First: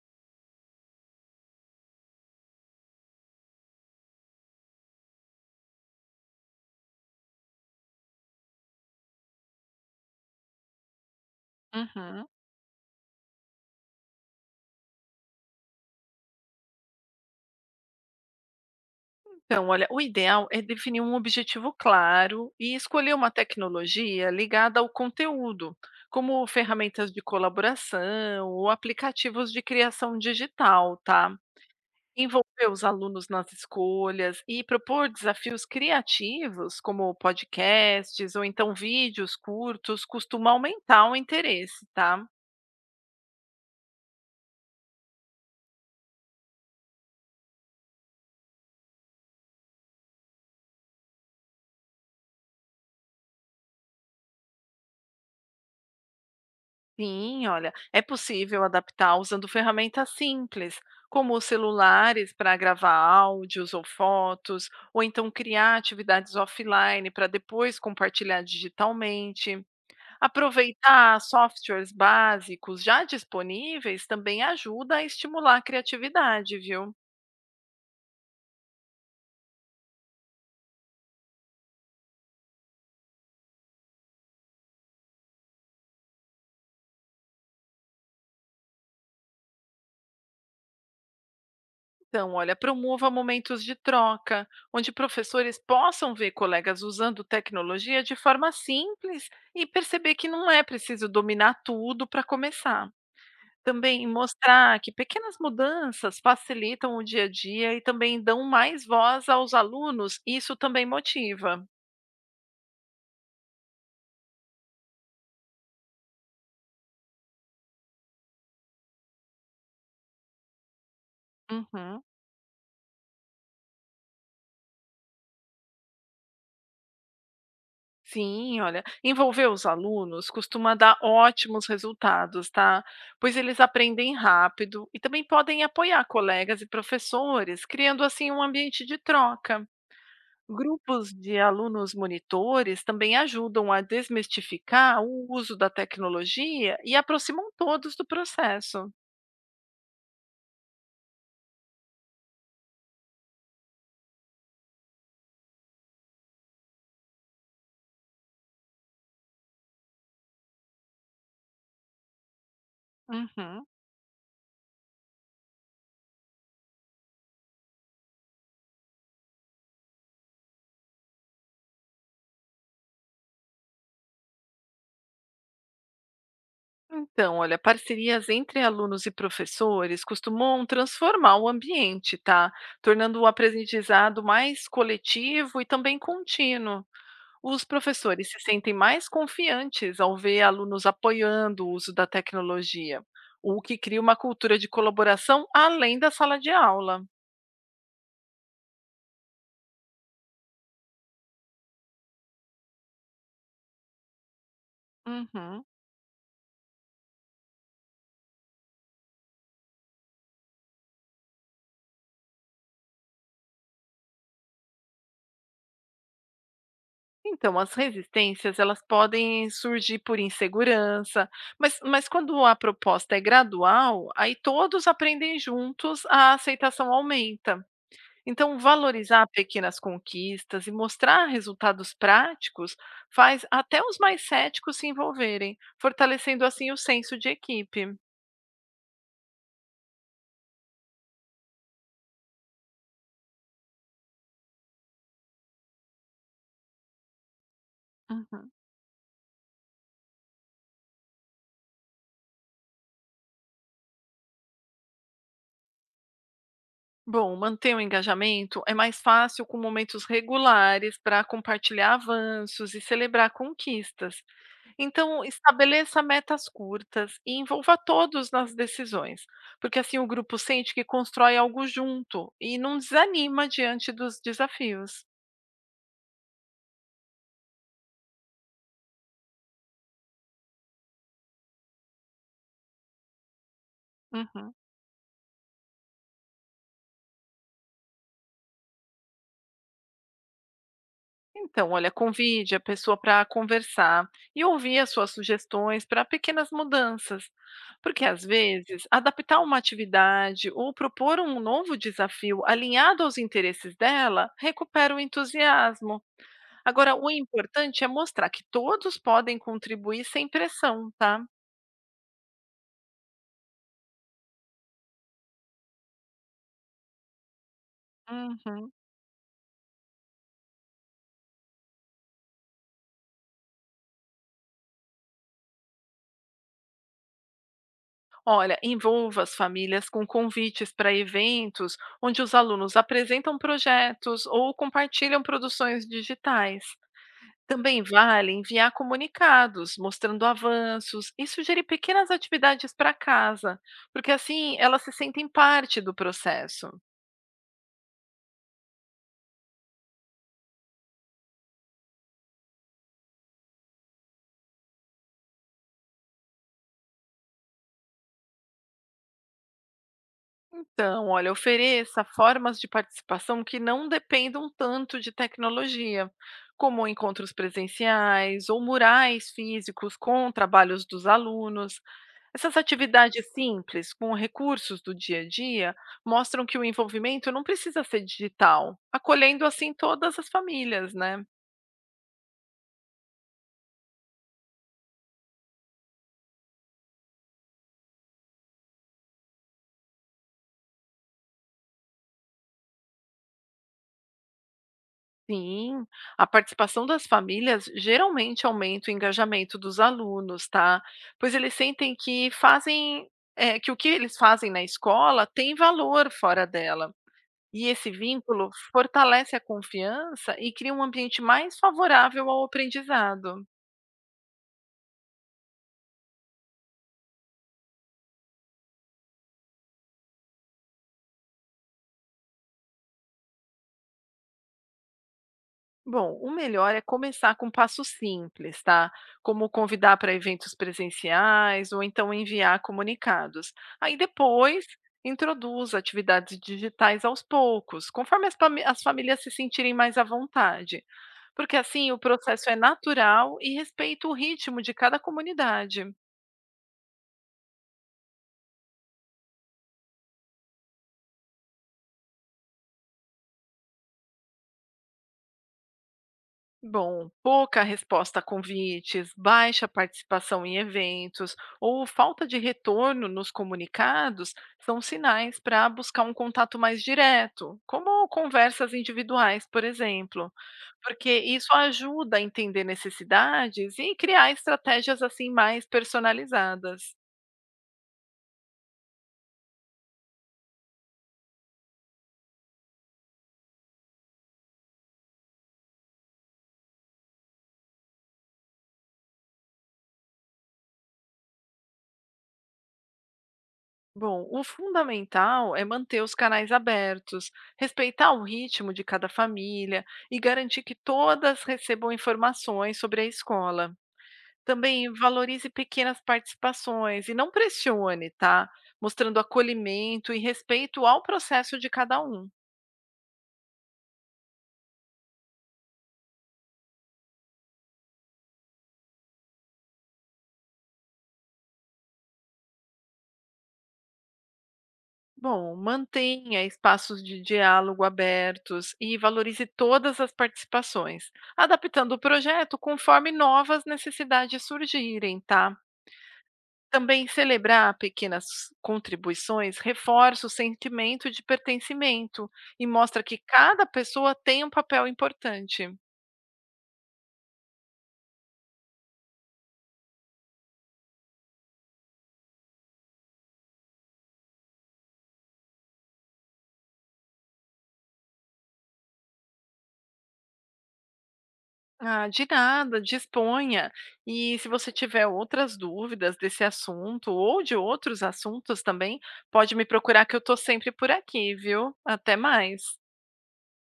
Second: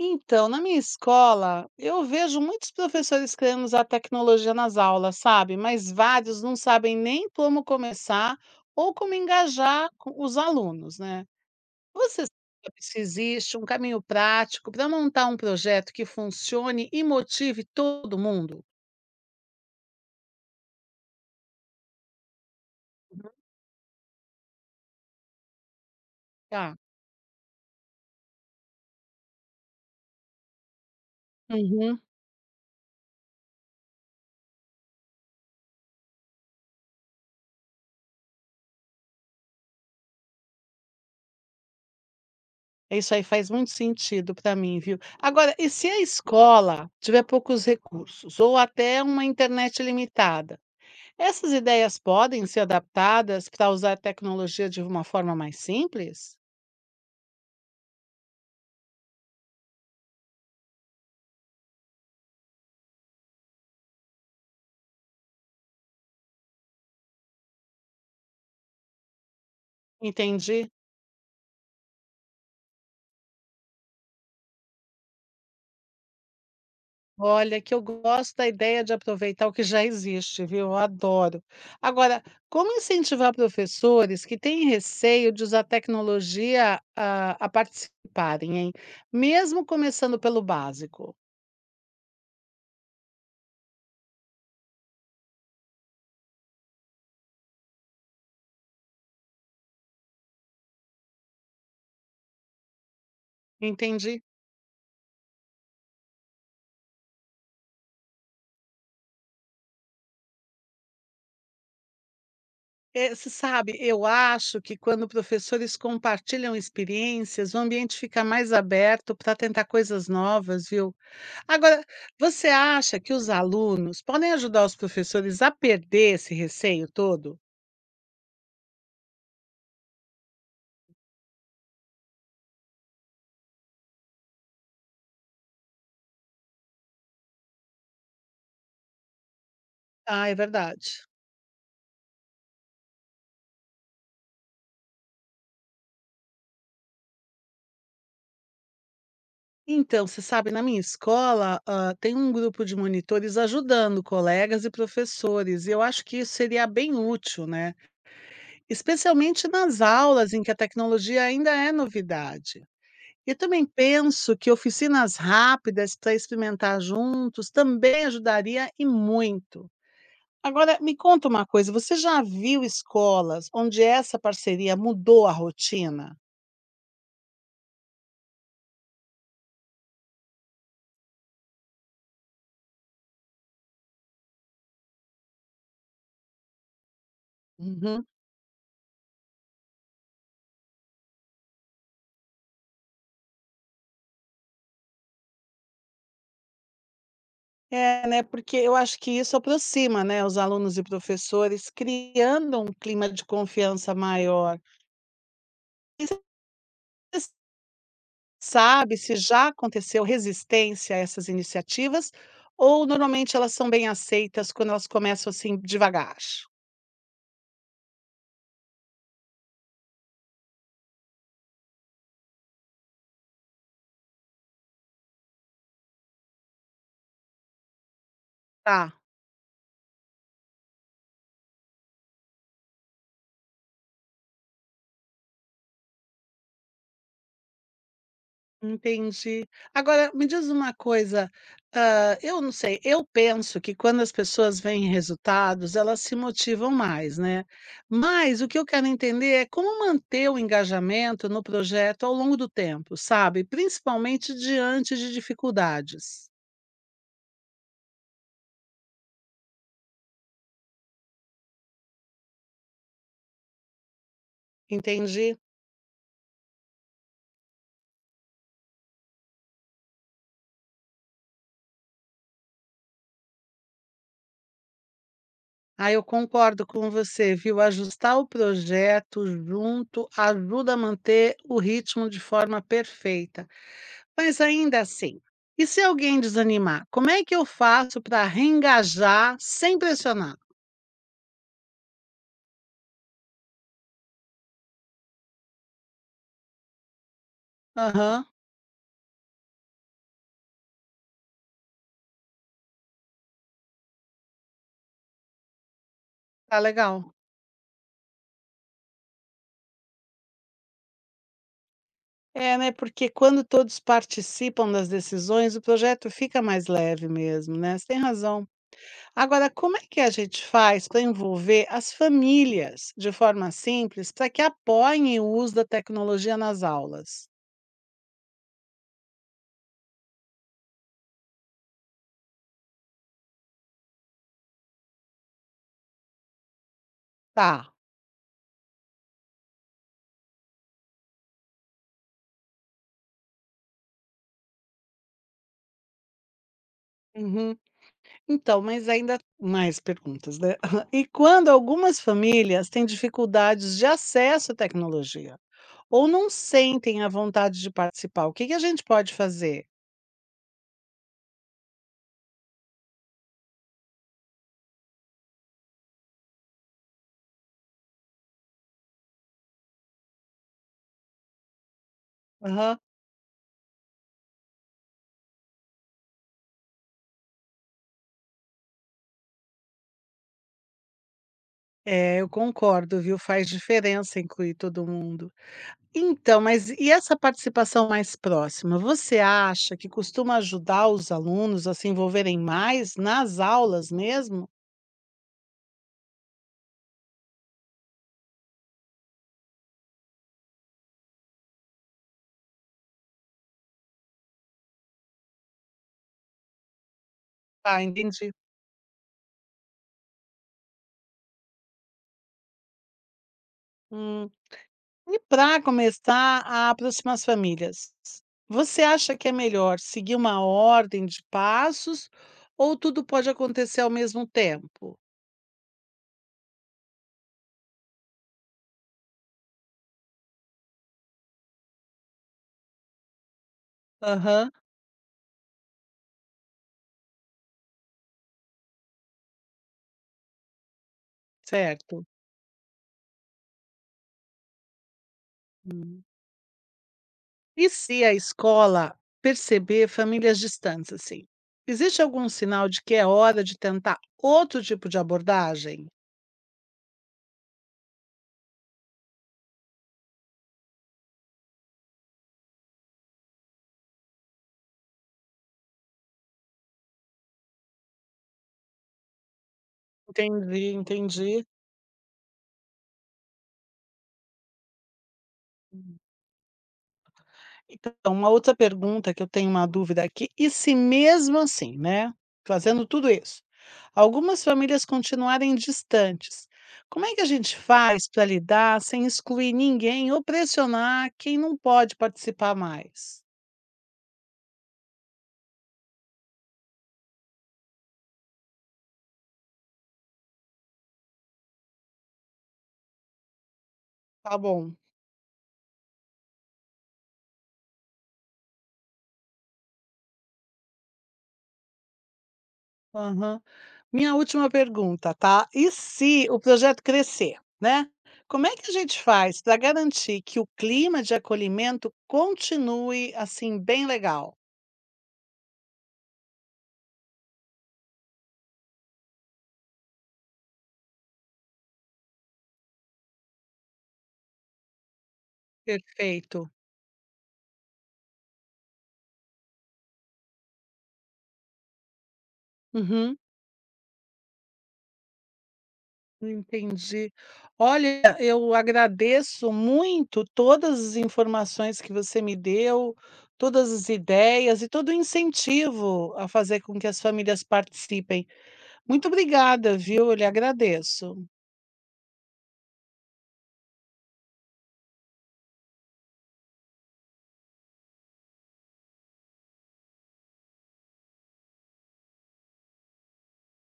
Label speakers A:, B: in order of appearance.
A: Então, na minha escola, eu vejo muitos professores querendo usar tecnologia nas aulas, sabe? Mas vários não sabem nem como começar ou como engajar os alunos, né? Você
B: Uhum.
A: sabe se existe um caminho prático para montar um projeto que funcione e motive todo mundo?
B: Então, olha, o ideal é definir um objetivo claro e escolher uma tecnologia ligada ao conteúdo, como
A: Tá.
B: ferramentas de colaboração ou aplicativos de criação digital, tá?
A: Uhum.
B: Envolver os alunos nas escolhas e propor desafios criativos, como podcasts ou então vídeos curtos, costuma aumentar o interesse, tá?
A: Isso aí faz muito sentido para mim, viu? Agora, e se a escola tiver poucos recursos ou até uma internet limitada? Essas ideias podem ser adaptadas para usar a tecnologia de uma forma mais simples?
B: Sim, olha, é possível adaptar usando ferramentas simples, como os celulares para gravar áudios ou fotos, ou então criar atividades offline para depois compartilhar digitalmente.
A: Entendi.
B: Aproveitar softwares básicos já disponíveis também ajuda a estimular a criatividade, viu?
A: Olha, que eu gosto da ideia de aproveitar o que já existe, viu? Eu adoro. Agora, como incentivar professores que têm receio de usar tecnologia a participarem, hein? Mesmo começando pelo básico.
B: Então, olha, promova momentos de troca, onde professores possam ver colegas usando tecnologia de forma simples e perceber que não é preciso dominar tudo para começar. Também
A: Entendi.
B: mostrar que pequenas mudanças facilitam o dia a dia e também dão mais voz aos alunos, isso também motiva.
A: Você sabe, eu acho que quando professores compartilham experiências, o ambiente fica mais aberto para tentar coisas novas, viu? Agora,
B: Uhum.
A: você acha que os alunos podem ajudar os professores a perder esse receio todo?
B: Sim, olha, envolver os alunos costuma dar ótimos resultados, tá? Pois eles aprendem rápido e também podem apoiar colegas e professores, criando assim um ambiente de troca.
A: Ah, é verdade.
B: Grupos de alunos monitores também ajudam a desmistificar o uso da tecnologia e aproximam todos do processo.
A: Então, você sabe, na minha escola, ah, tem um grupo de monitores ajudando colegas e professores, e eu acho que isso seria bem útil, né? Especialmente nas aulas em que a tecnologia ainda é novidade. E também
B: Uhum.
A: penso que oficinas rápidas para experimentar juntos também ajudaria e muito. Agora, me conta uma coisa, você já viu escolas onde essa parceria mudou a rotina?
B: Então, olha, parcerias entre alunos e professores costumam transformar o ambiente, tá? Tornando o aprendizado mais coletivo e também contínuo. Os
A: Uhum.
B: professores se sentem mais confiantes ao ver alunos apoiando o uso da tecnologia, o que cria uma cultura de colaboração além da sala de aula.
A: É, né, porque eu acho que isso aproxima, né, os alunos e professores, criando um clima de confiança maior.
B: Uhum.
A: E você sabe se já aconteceu resistência a essas iniciativas ou normalmente elas são bem aceitas quando elas começam assim devagar?
B: Então, as resistências elas podem surgir por insegurança, mas quando a proposta é gradual, aí todos aprendem juntos, a aceitação aumenta. Então,
A: Tá.
B: valorizar pequenas conquistas e mostrar resultados práticos faz até os mais céticos se envolverem, fortalecendo assim o senso de equipe.
A: Entendi. Agora me diz uma coisa, eu não sei, eu penso que quando as pessoas veem resultados, elas se motivam mais, né. Mas o
B: Uhum.
A: que eu quero entender é como manter o engajamento no projeto ao longo do tempo, sabe, principalmente diante de dificuldades.
B: Bom, manter o engajamento é mais fácil com momentos regulares para compartilhar avanços e celebrar conquistas. Então,
A: Entendi.
B: estabeleça metas curtas e envolva todos nas decisões, porque assim o grupo sente que constrói algo junto e não desanima diante dos desafios.
A: Ah, eu concordo com você, viu. Ajustar o projeto junto ajuda a manter o ritmo de forma perfeita. Mas
B: Uhum.
A: ainda assim, e se alguém desanimar, como é que eu faço para reengajar sem pressionar?
B: Então, olha, convide a pessoa para conversar e ouvir as suas sugestões para pequenas mudanças, porque às
A: Aham,
B: vezes adaptar uma atividade ou propor um novo desafio alinhado aos interesses dela recupera o entusiasmo.
A: tá
B: Agora o
A: legal.
B: importante é mostrar que todos podem contribuir sem pressão, tá?
A: É, né, porque quando todos participam das decisões, o projeto fica mais leve mesmo, né? Você tem razão.
B: Uhum.
A: Agora, como é que a gente faz para envolver as famílias de forma simples para que apoiem o uso da tecnologia nas aulas?
B: Olha, envolva as famílias com convites para eventos onde os alunos apresentam projetos ou compartilham produções digitais.
A: Tá.
B: Também vale enviar comunicados mostrando avanços e sugerir pequenas atividades para casa, porque assim elas se sentem parte do processo.
A: Uhum. Então, mas ainda mais perguntas, né. E quando algumas famílias têm dificuldades de acesso à tecnologia, ou não sentem a vontade de participar, o que que a gente pode fazer?
B: Então, olha, ofereça formas de participação que não dependam tanto de tecnologia, como encontros presenciais ou murais físicos com trabalhos dos alunos. Essas
A: Aham.
B: atividades simples, com recursos do dia a dia, mostram que o envolvimento não precisa ser digital, acolhendo assim todas as famílias, né?
A: É, eu concordo, viu, faz diferença incluir todo mundo. Então, mas e essa participação mais próxima, você acha que costuma ajudar os alunos a se envolverem mais nas aulas mesmo?
B: Sim, a participação das famílias geralmente aumenta o engajamento dos alunos, tá? Pois eles sentem que fazem, que o que eles fazem na escola tem valor fora dela. E
A: Ah,
B: esse
A: entendi.
B: vínculo fortalece a confiança e cria um ambiente mais favorável ao aprendizado.
A: Hum. E para começar a aproximar as famílias, você acha que é melhor seguir uma ordem de passos ou tudo pode acontecer ao mesmo tempo?
B: Bom, o melhor é começar com passos simples, tá? Como convidar para eventos presenciais ou então enviar comunicados. Aí
A: Aham,
B: depois introduz atividades digitais aos poucos, conforme as famílias se sentirem mais à vontade, porque assim o
A: certo.
B: processo é natural e respeita o ritmo de cada comunidade.
A: Hum. E se a escola perceber famílias distantes assim? Existe algum sinal de que é hora de tentar outro tipo de abordagem?
B: Bom, pouca resposta a convites, baixa participação em eventos ou falta de retorno nos comunicados são sinais para buscar um contato mais direto, como conversas individuais, por exemplo,
A: Entendi,
B: porque
A: entendi.
B: isso ajuda a entender necessidades e criar estratégias assim mais personalizadas.
A: Então, uma outra pergunta que eu tenho uma dúvida aqui, e se mesmo assim, né, fazendo tudo isso, algumas famílias continuarem distantes, como é que a gente faz para lidar sem excluir ninguém ou pressionar quem não pode participar mais?
B: Bom, o fundamental é manter os canais abertos, respeitar o ritmo de cada família e garantir que todas recebam informações sobre a escola.
A: Tá bom.
B: Também valorize pequenas participações e não pressione, tá? Mostrando acolhimento e respeito ao processo de cada um.
A: Aham. Minha última pergunta, tá? E se o projeto crescer, né? Como é que a gente faz para garantir que o clima de acolhimento continue assim bem legal?
B: Bom, mantenha espaços de diálogo abertos e valorize todas as participações, adaptando o projeto conforme novas necessidades surgirem, tá?
A: Perfeito.
B: Também celebrar pequenas contribuições reforça o sentimento de pertencimento e mostra que
A: Uhum.
B: cada pessoa tem um papel importante.
A: Entendi. Olha, eu agradeço muito todas as informações que você me deu, todas as ideias e todo o incentivo a fazer com que as famílias participem. Muito obrigada, viu? Eu lhe agradeço.
B: Ah, de nada, disponha. E se você tiver outras dúvidas desse assunto ou de outros assuntos também, pode me procurar que eu estou sempre por aqui, viu? Até mais.